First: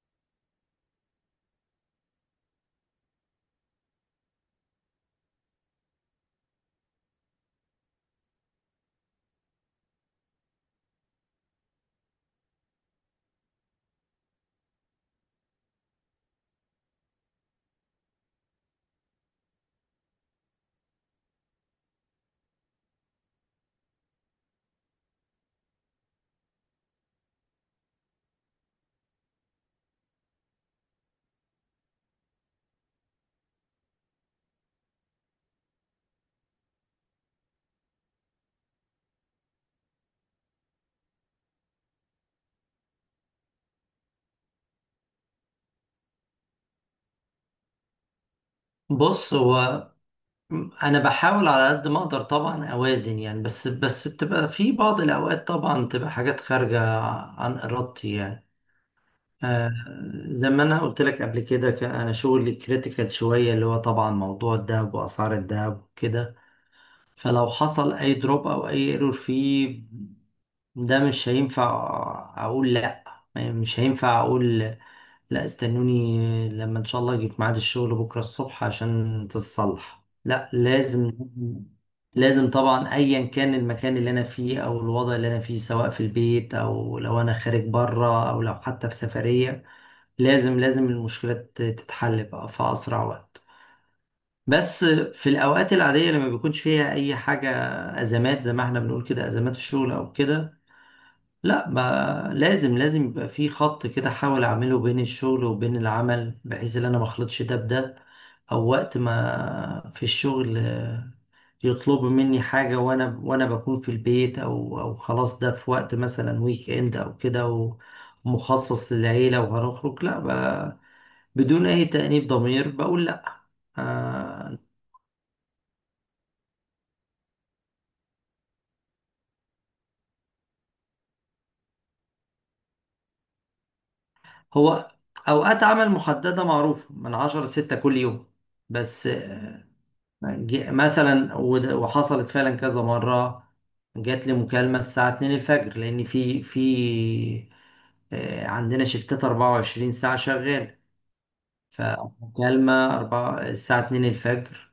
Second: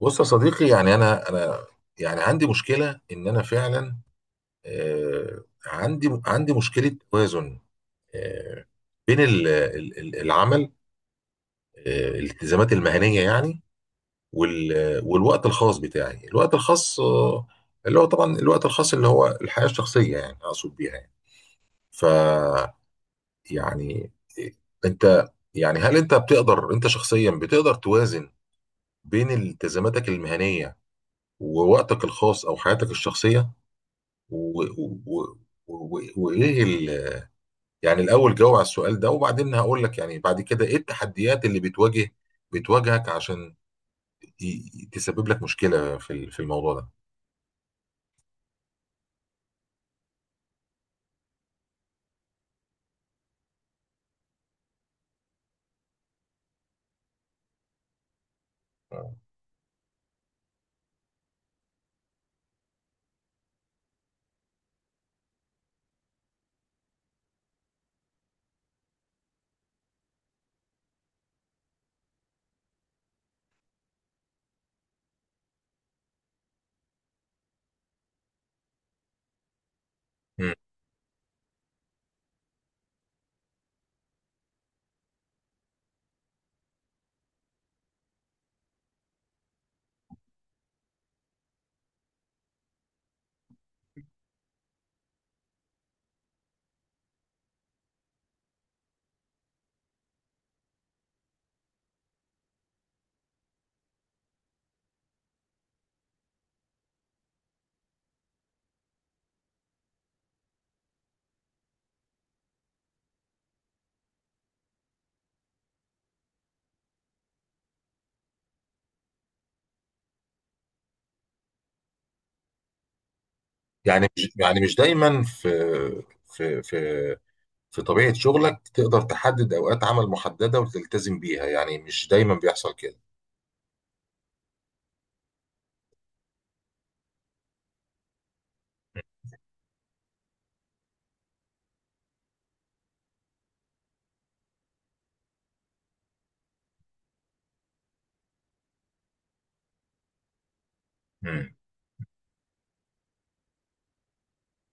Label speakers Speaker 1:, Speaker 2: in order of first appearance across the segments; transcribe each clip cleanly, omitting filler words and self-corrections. Speaker 1: بص يا صديقي، يعني انا يعني عندي مشكله ان انا فعلا عندي مشكله توازن آه، بين العمل، الالتزامات المهنيه، يعني والوقت الخاص بتاعي، الوقت الخاص، اللي هو طبعا الوقت الخاص اللي هو الحياه الشخصيه، يعني اقصد بيها يعني. ف، يعني، آه، انت، يعني هل انت بتقدر، انت شخصيا بتقدر توازن بين التزاماتك المهنيه ووقتك الخاص او حياتك الشخصيه و... و... و... و يعني الاول جاوب على السؤال ده، وبعدين هقول لك يعني بعد كده ايه التحديات اللي بتواجهك عشان تسبب لك مشكلة في في الموضوع ده.
Speaker 2: بص هو انا بحاول على قد ما اقدر طبعا اوازن يعني بس بتبقى في بعض الاوقات طبعا تبقى حاجات خارجه عن ارادتي يعني. آه. زي ما انا قلت لك قبل كده كان انا شغلي كريتيكال شويه اللي هو طبعا موضوع الذهب واسعار الذهب وكده، فلو حصل اي دروب او اي ايرور فيه، ده مش هينفع اقول لا، مش هينفع اقول لا استنوني لما ان شاء الله اجي في ميعاد الشغل بكره الصبح عشان تتصلح، لا،
Speaker 1: مم.
Speaker 2: لازم لازم طبعا ايا كان المكان اللي انا فيه او الوضع اللي انا فيه سواء في البيت او لو انا خارج بره او لو حتى في سفريه، لازم لازم المشكلة تتحل بقى في أسرع وقت. بس في الأوقات العادية لما بيكونش فيها أي حاجة أزمات زي ما احنا بنقول كده، أزمات في الشغل أو كده، لا ما لازم لازم يبقى في خط كده احاول اعمله بين الشغل وبين العمل بحيث ان انا ما اخلطش ده بده. او وقت ما في الشغل يطلبوا مني حاجة وانا بكون في البيت او خلاص ده في وقت مثلا ويك اند او كده ومخصص للعيلة وهنخرج، لا، بدون اي تأنيب ضمير بقول لا.
Speaker 1: يعني مش،
Speaker 2: آه.
Speaker 1: يعني مش دايما في في في طبيعة شغلك تقدر تحدد أوقات عمل محددة وتلتزم بيها، يعني مش دايما بيحصل كده.
Speaker 2: هو اوقات عمل محددة معروفة من عشرة لستة كل يوم. بس وحصلت فعلا كذا مرة، جات لي مكالمة الساعة 2 الفجر لأن في عندنا شفتات 24 ساعة شغال.
Speaker 1: مم.
Speaker 2: فمكالمة أربعة الساعة 2 الفجر،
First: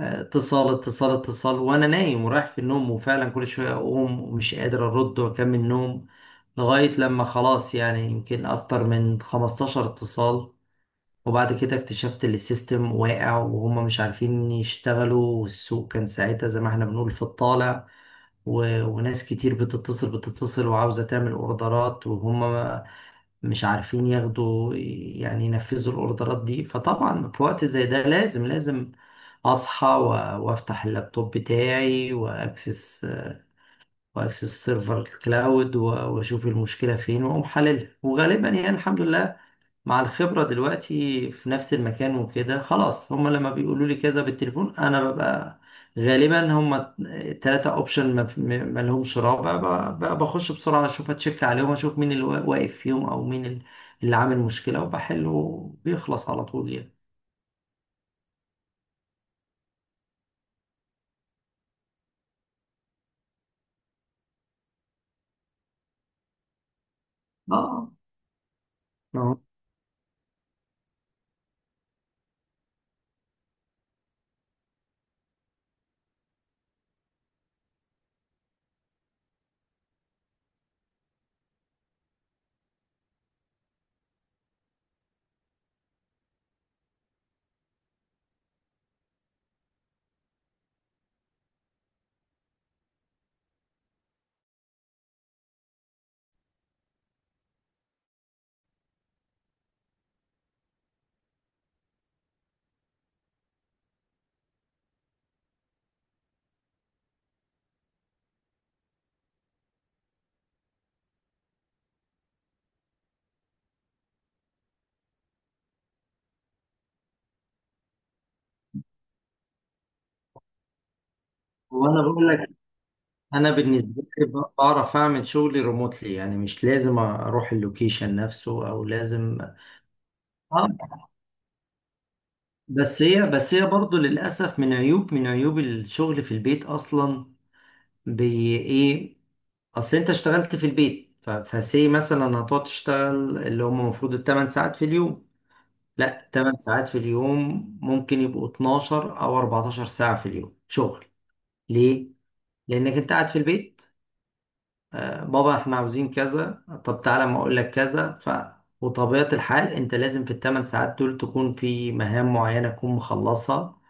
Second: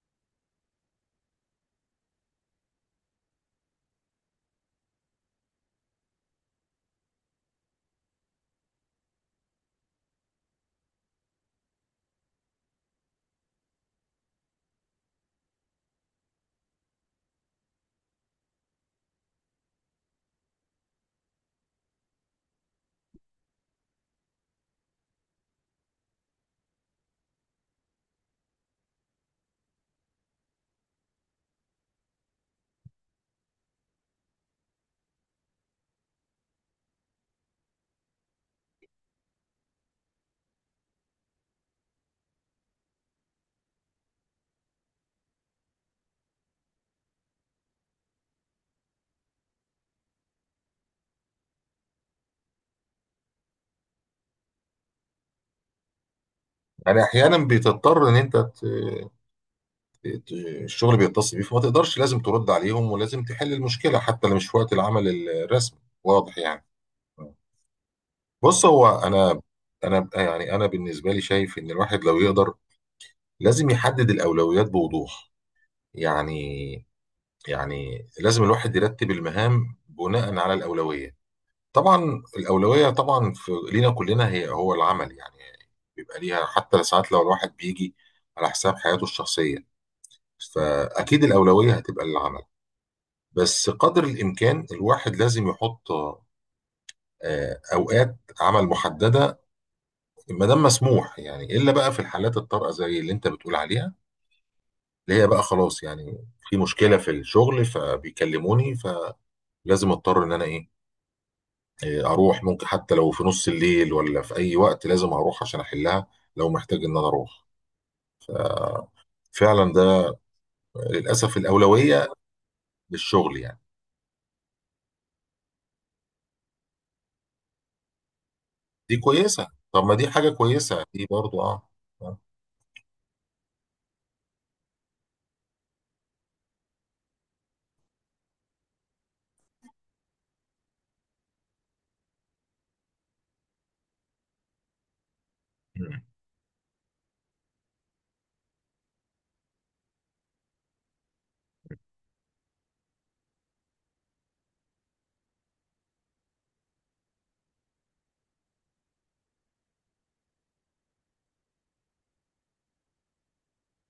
Speaker 2: اتصال اتصال اتصال وأنا نايم ورايح في النوم وفعلا كل شوية أقوم ومش قادر أرد وأكمل نوم لغاية لما خلاص يعني يمكن أكتر من 15 اتصال. وبعد كده اكتشفت ان السيستم واقع وهم مش عارفين يشتغلوا والسوق كان ساعتها زي ما احنا بنقول في الطالع، وناس كتير بتتصل وعاوزة تعمل اوردرات وهم ما- مش عارفين ياخدوا يعني ينفذوا الاوردرات دي، فطبعا في وقت زي ده لازم لازم اصحى وافتح اللابتوب بتاعي واكسس سيرفر الكلاود واشوف المشكلة فين واقوم حللها. وغالبا يعني الحمد لله مع الخبرة دلوقتي في نفس المكان وكده خلاص هما لما بيقولوا لي كذا بالتليفون انا ببقى غالبا هما تلاتة اوبشن ما لهمش رابع، بخش بسرعة اشوف اتشك عليهم اشوف مين اللي واقف فيهم او مين اللي عامل مشكلة وبحله بيخلص على طول يعني.
Speaker 1: يعني أحيانا بتضطر إن أنت، الشغل بيتصل بيه فما تقدرش، لازم ترد عليهم ولازم تحل المشكله حتى لو مش في وقت العمل الرسمي، واضح يعني.
Speaker 2: اه.
Speaker 1: بص، هو انا
Speaker 2: آه.
Speaker 1: انا يعني انا بالنسبه لي شايف ان الواحد لو يقدر لازم يحدد الاولويات بوضوح. يعني، يعني لازم الواحد يرتب المهام بناء على الاولويه. طبعا الاولويه طبعا في لينا كلنا هو العمل يعني، بيبقى ليها حتى ساعات لو الواحد بيجي على حساب حياته الشخصيه، فاكيد الاولويه هتبقى للعمل. بس قدر الامكان الواحد لازم يحط اوقات عمل محدده ما دام مسموح، يعني الا بقى في الحالات الطارئه زي اللي انت بتقول عليها، اللي هي بقى خلاص يعني في مشكله في الشغل فبيكلموني، فلازم اضطر ان انا ايه، اروح. ممكن حتى لو في نص الليل ولا في اي وقت لازم اروح عشان احلها لو محتاج ان انا اروح فعلا، ده للاسف
Speaker 2: وانا
Speaker 1: الاولويه
Speaker 2: بقول لك
Speaker 1: للشغل
Speaker 2: انا
Speaker 1: يعني.
Speaker 2: بالنسبة لي بعرف اعمل شغلي ريموتلي يعني مش لازم اروح اللوكيشن نفسه او
Speaker 1: دي
Speaker 2: لازم.
Speaker 1: كويسه، طب ما دي حاجه
Speaker 2: اه.
Speaker 1: كويسه دي برضو. اه. آه.
Speaker 2: بس هي برضه للأسف من عيوب من عيوب الشغل في البيت أصلا. بي إيه؟ أصل أنت اشتغلت في البيت، فسي مثلا هتقعد تشتغل اللي هم المفروض التمن ساعات في اليوم، لا التمن ساعات في اليوم ممكن يبقوا 12 أو 14 ساعة في اليوم شغل. ليه؟ لأنك أنت قاعد في البيت. آه بابا إحنا عاوزين كذا، طب تعالى ما أقول لك كذا. ف وطبيعة الحال أنت لازم في التمن ساعات دول تكون في مهام معينة تكون مخلصها،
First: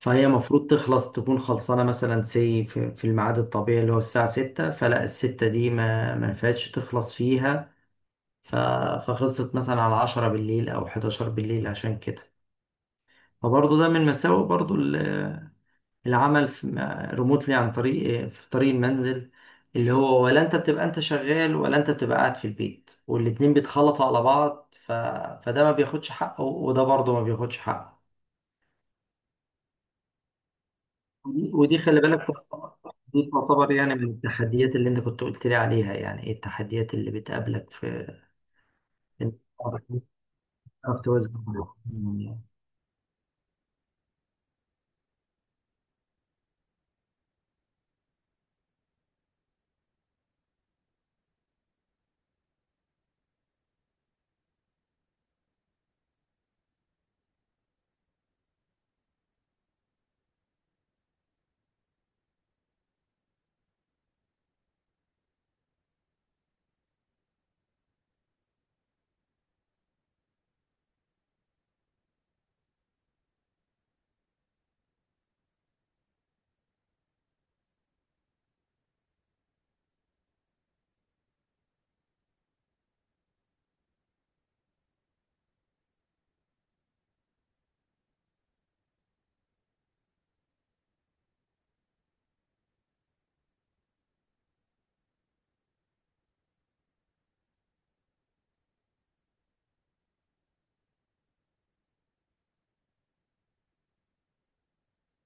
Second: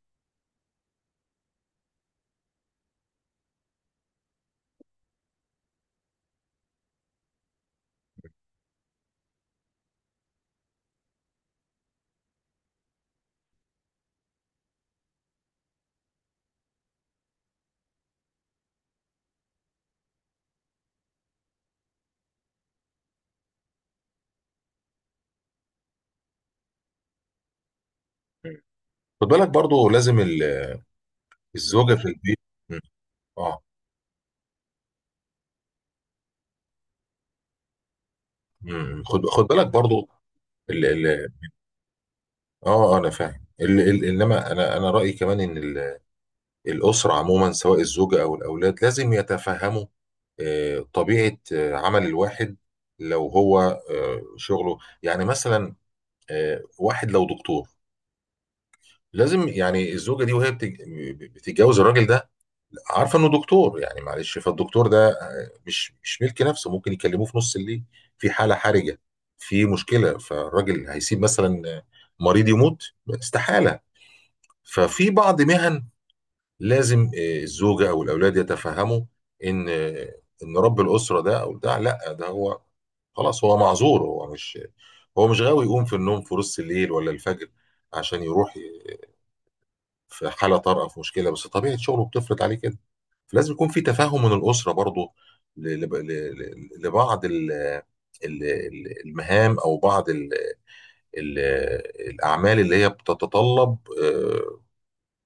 Speaker 2: فهي المفروض تخلص تكون خلصانة مثلا سي في في الميعاد الطبيعي اللي هو الساعة ستة، فلا الستة دي ما ينفعش تخلص فيها. ف... فخلصت مثلا على عشرة بالليل أو حداشر بالليل عشان كده. فبرضه ده من مساوئ برضه العمل في ريموتلي عن طريق في طريق المنزل، اللي هو ولا أنت بتبقى أنت شغال ولا أنت بتبقى قاعد في البيت والاتنين بيتخلطوا على بعض. فده ما بياخدش حقه وده برضه ما بياخدش حقه.
Speaker 1: خد بالك برضو لازم ال
Speaker 2: ودي
Speaker 1: الزوجه
Speaker 2: خلي
Speaker 1: في
Speaker 2: بالك،
Speaker 1: البيت. مم.
Speaker 2: دي
Speaker 1: اه.
Speaker 2: تعتبر يعني من التحديات اللي انت كنت قلت لي عليها، يعني ايه التحديات اللي بتقابلك في
Speaker 1: مم. خد
Speaker 2: انك
Speaker 1: بالك برضو، ال
Speaker 2: تعرف
Speaker 1: ال
Speaker 2: توازن يعني.
Speaker 1: اه، انا فاهم. ال ال انما انا رايي كمان ان الاسره عموما سواء الزوجه او الاولاد لازم يتفهموا طبيعه عمل الواحد لو هو شغله يعني. مثلا واحد لو دكتور لازم يعني الزوجه دي وهي بتتجوز الراجل ده عارفه انه دكتور، يعني معلش، فالدكتور ده مش ملك نفسه، ممكن يكلموه في نص الليل في حاله حرجه، في مشكله، فالراجل هيسيب مثلا مريض يموت؟ استحاله. ففي بعض مهن لازم الزوجه او الاولاد يتفهموا ان ان رب الاسره ده، او ده لا ده هو خلاص هو معذور، هو مش، هو مش غاوي يقوم في النوم في نص الليل ولا الفجر عشان يروح في حاله طارئه في مشكله، بس طبيعه شغله بتفرض عليه كده. فلازم يكون في تفاهم من الاسره برضه لبعض المهام او بعض ال- الاعمال اللي هي بتتطلب، آه،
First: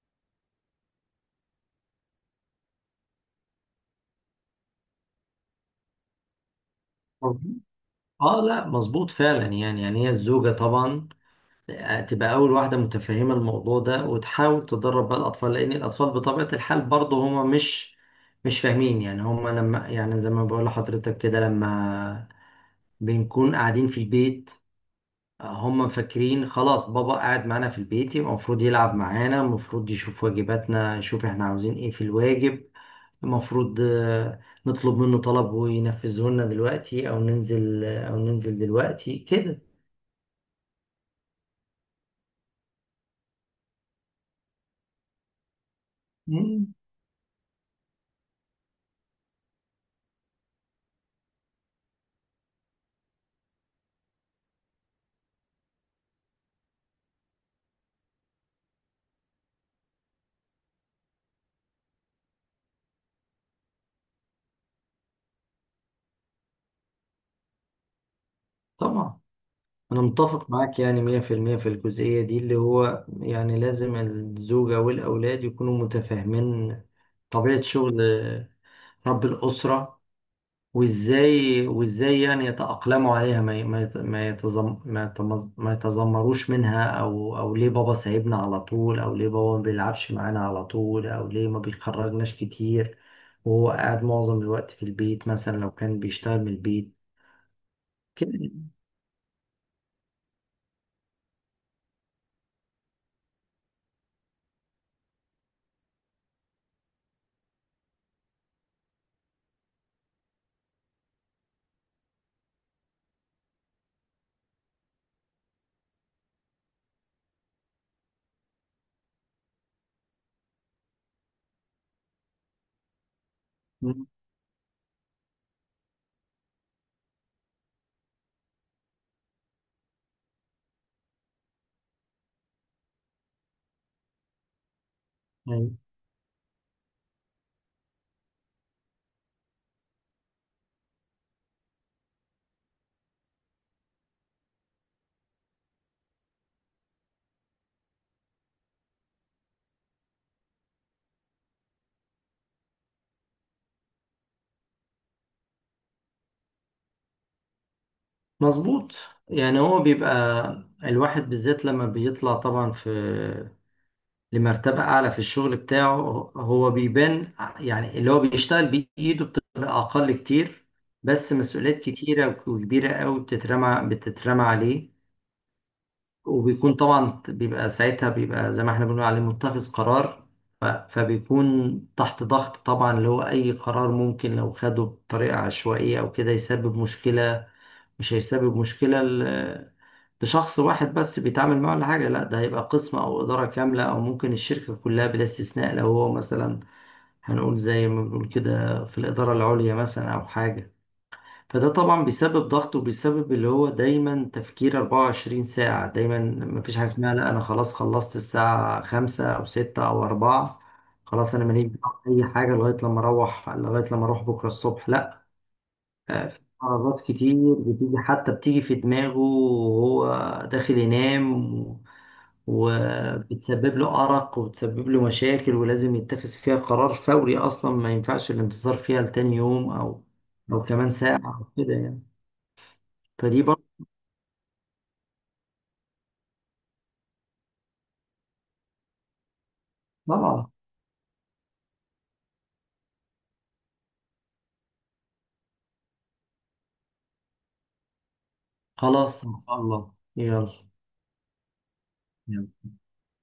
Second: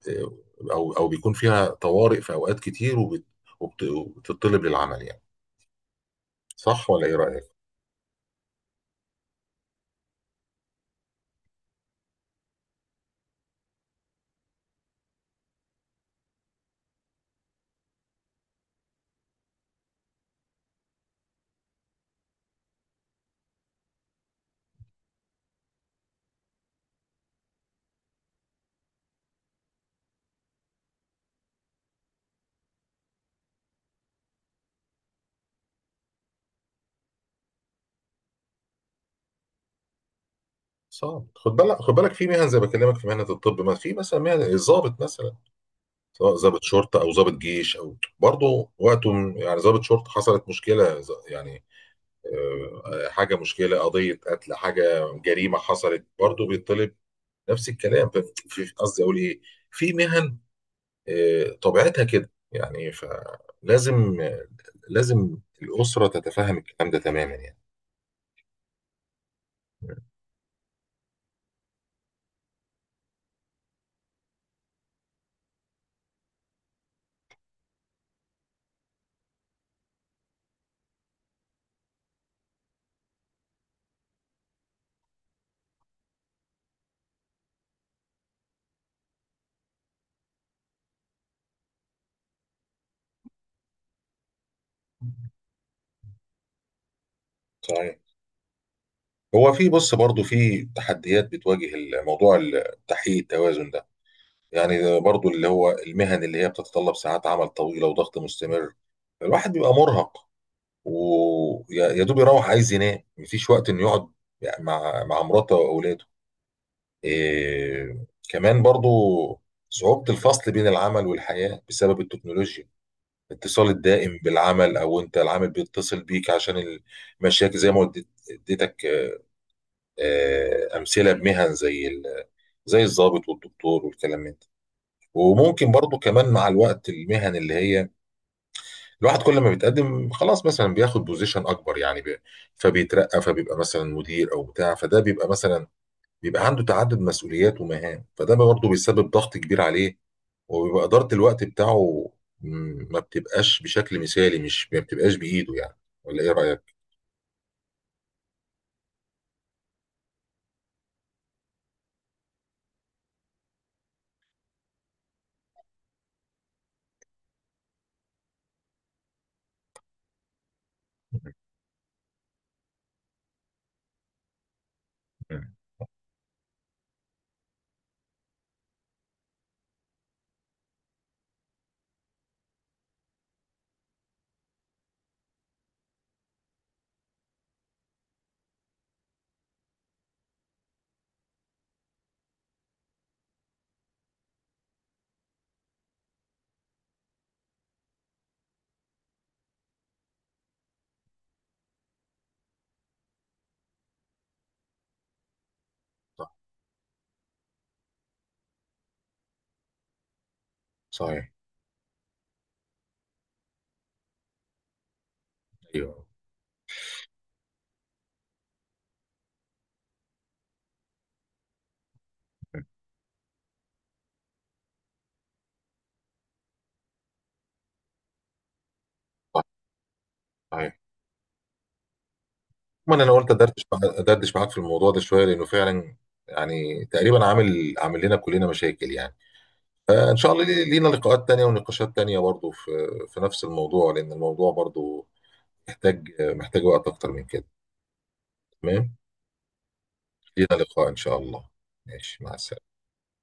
Speaker 1: آه، او او بيكون فيها طوارئ في اوقات كتير وبتطلب للعمل يعني. صح ولا ايه رايك؟
Speaker 2: اه لا مظبوط فعلا يعني يعني هي الزوجة طبعا تبقى اول واحدة متفهمة الموضوع ده وتحاول تدرب بقى الاطفال، لان الاطفال بطبيعة الحال برضه هما مش فاهمين يعني، هما لما يعني زي ما بقول لحضرتك كده لما بنكون قاعدين في البيت، هم فاكرين خلاص بابا قاعد معانا في البيت يبقى المفروض يلعب معانا، المفروض يشوف واجباتنا، يشوف احنا عاوزين ايه في الواجب، المفروض نطلب منه طلب وينفذه لنا دلوقتي، او ننزل دلوقتي كده.
Speaker 1: صعب. خد بالك، في مهن زي ما بكلمك، في مهنه الطب، ما في مثلا مهن الضابط مثلا، سواء ضابط
Speaker 2: مم.
Speaker 1: شرطه او ضابط جيش او برضه وقته يعني ضابط شرطه حصلت مشكله يعني حاجه مشكله قضيه قتل حاجه جريمه حصلت برضه بيطلب نفس الكلام. في، قصدي اقول ايه، في مهن طبيعتها كده يعني، فلازم، لازم الاسره تتفهم الكلام ده تماما يعني.
Speaker 2: طبعا انا متفق معاك يعني 100% في المية في الجزئية دي اللي هو يعني لازم الزوجة والاولاد يكونوا متفاهمين طبيعة شغل رب الأسرة. وازاي يعني يتأقلموا عليها، ما ي- ما يت- ما يتزم ما يتمز- ما يتذمروش منها، او ليه بابا سايبنا على طول، او ليه بابا ما بيلعبش معانا على طول، او ليه ما بيخرجناش كتير وهو قاعد معظم الوقت في البيت مثلا لو كان بيشتغل من البيت
Speaker 1: صحيح.
Speaker 2: كده
Speaker 1: هو في، بص برضه في تحديات بتواجه الموضوع، تحقيق التوازن ده، يعني برضه اللي هو المهن اللي هي بتتطلب ساعات عمل طويله وضغط مستمر، الواحد بيبقى مرهق ويا دوب يروح عايز ينام، مفيش وقت انه يقعد يعني مع مراته واولاده. إيه كمان برضو، صعوبة الفصل بين العمل والحياة بسبب التكنولوجيا، الاتصال الدائم بالعمل او انت العمل بيتصل بيك عشان المشاكل زي ما اديتك امثلة بمهن زي زي الضابط والدكتور والكلام من ده. وممكن
Speaker 2: يعني.
Speaker 1: برضو كمان مع الوقت المهن اللي هي الواحد كل ما بيتقدم خلاص مثلا بياخد بوزيشن اكبر، يعني فبيترقى فبيبقى مثلا مدير او بتاع، فده بيبقى مثلا، بيبقى عنده تعدد مسؤوليات ومهام، فده برضه بيسبب ضغط كبير عليه، وبيبقى اداره الوقت بتاعه م، ما بتبقاش بشكل مثالي، مش ما بتبقاش بايده يعني. ولا ايه رايك؟
Speaker 2: مظبوط. يعني هو بيبقى الواحد بالذات لما بيطلع طبعا في لمرتبة أعلى في الشغل بتاعه، هو بيبان يعني اللي هو بيشتغل بإيده بتبقى أقل كتير، بس مسؤوليات كتيرة وكبيرة أوي بتترمى عليه.
Speaker 1: مم.
Speaker 2: وبيكون طبعا بيبقى ساعتها بيبقى زي ما احنا بنقول عليه متخذ قرار، فبيكون تحت ضغط طبعا، اللي هو أي قرار ممكن لو خده بطريقة عشوائية أو كده يسبب مشكلة، مش هيسبب مشكلة لشخص واحد بس بيتعامل معه ولا حاجة، لا ده هيبقى قسم أو إدارة كاملة أو ممكن الشركة كلها بلا استثناء، لو هو مثلا هنقول زي ما بنقول كده في الإدارة العليا مثلا أو حاجة، فده طبعا بيسبب ضغط وبيسبب اللي هو دايما تفكير 24 ساعة دايما.
Speaker 1: صح.
Speaker 2: مفيش حاجة اسمها لا أنا خلاص خلصت الساعة خمسة أو ستة أو أربعة،
Speaker 1: صحيح.
Speaker 2: خلاص أنا ماليش دعوة بأي حاجة لغاية لما أروح لغاية لما أروح بكرة الصبح، لا،
Speaker 1: ايوه.
Speaker 2: في عربات كتير بتيجي حتى بتيجي في دماغه وهو داخل ينام وبتسبب له أرق وبتسبب له مشاكل ولازم يتخذ فيها قرار فوري أصلا ما ينفعش الانتظار فيها لتاني
Speaker 1: صح.
Speaker 2: يوم أو
Speaker 1: صحيح.
Speaker 2: كمان ساعة أو كده يعني.
Speaker 1: عموما انا قلت
Speaker 2: فدي برضه.
Speaker 1: ادردش ادردش معاك في الموضوع ده شويه لانه فعلا يعني تقريبا عامل لنا كلنا مشاكل يعني. فإن شاء الله
Speaker 2: طبعا.
Speaker 1: لينا لقاءات تانية ونقاشات تانية برضو في، في نفس الموضوع، لأن الموضوع برضو محتاج، وقت أكتر من كده. تمام،
Speaker 2: خلاص إن شاء الله يلا.
Speaker 1: لينا لقاء إن شاء الله. ماشي، مع السلامة.
Speaker 2: يلا.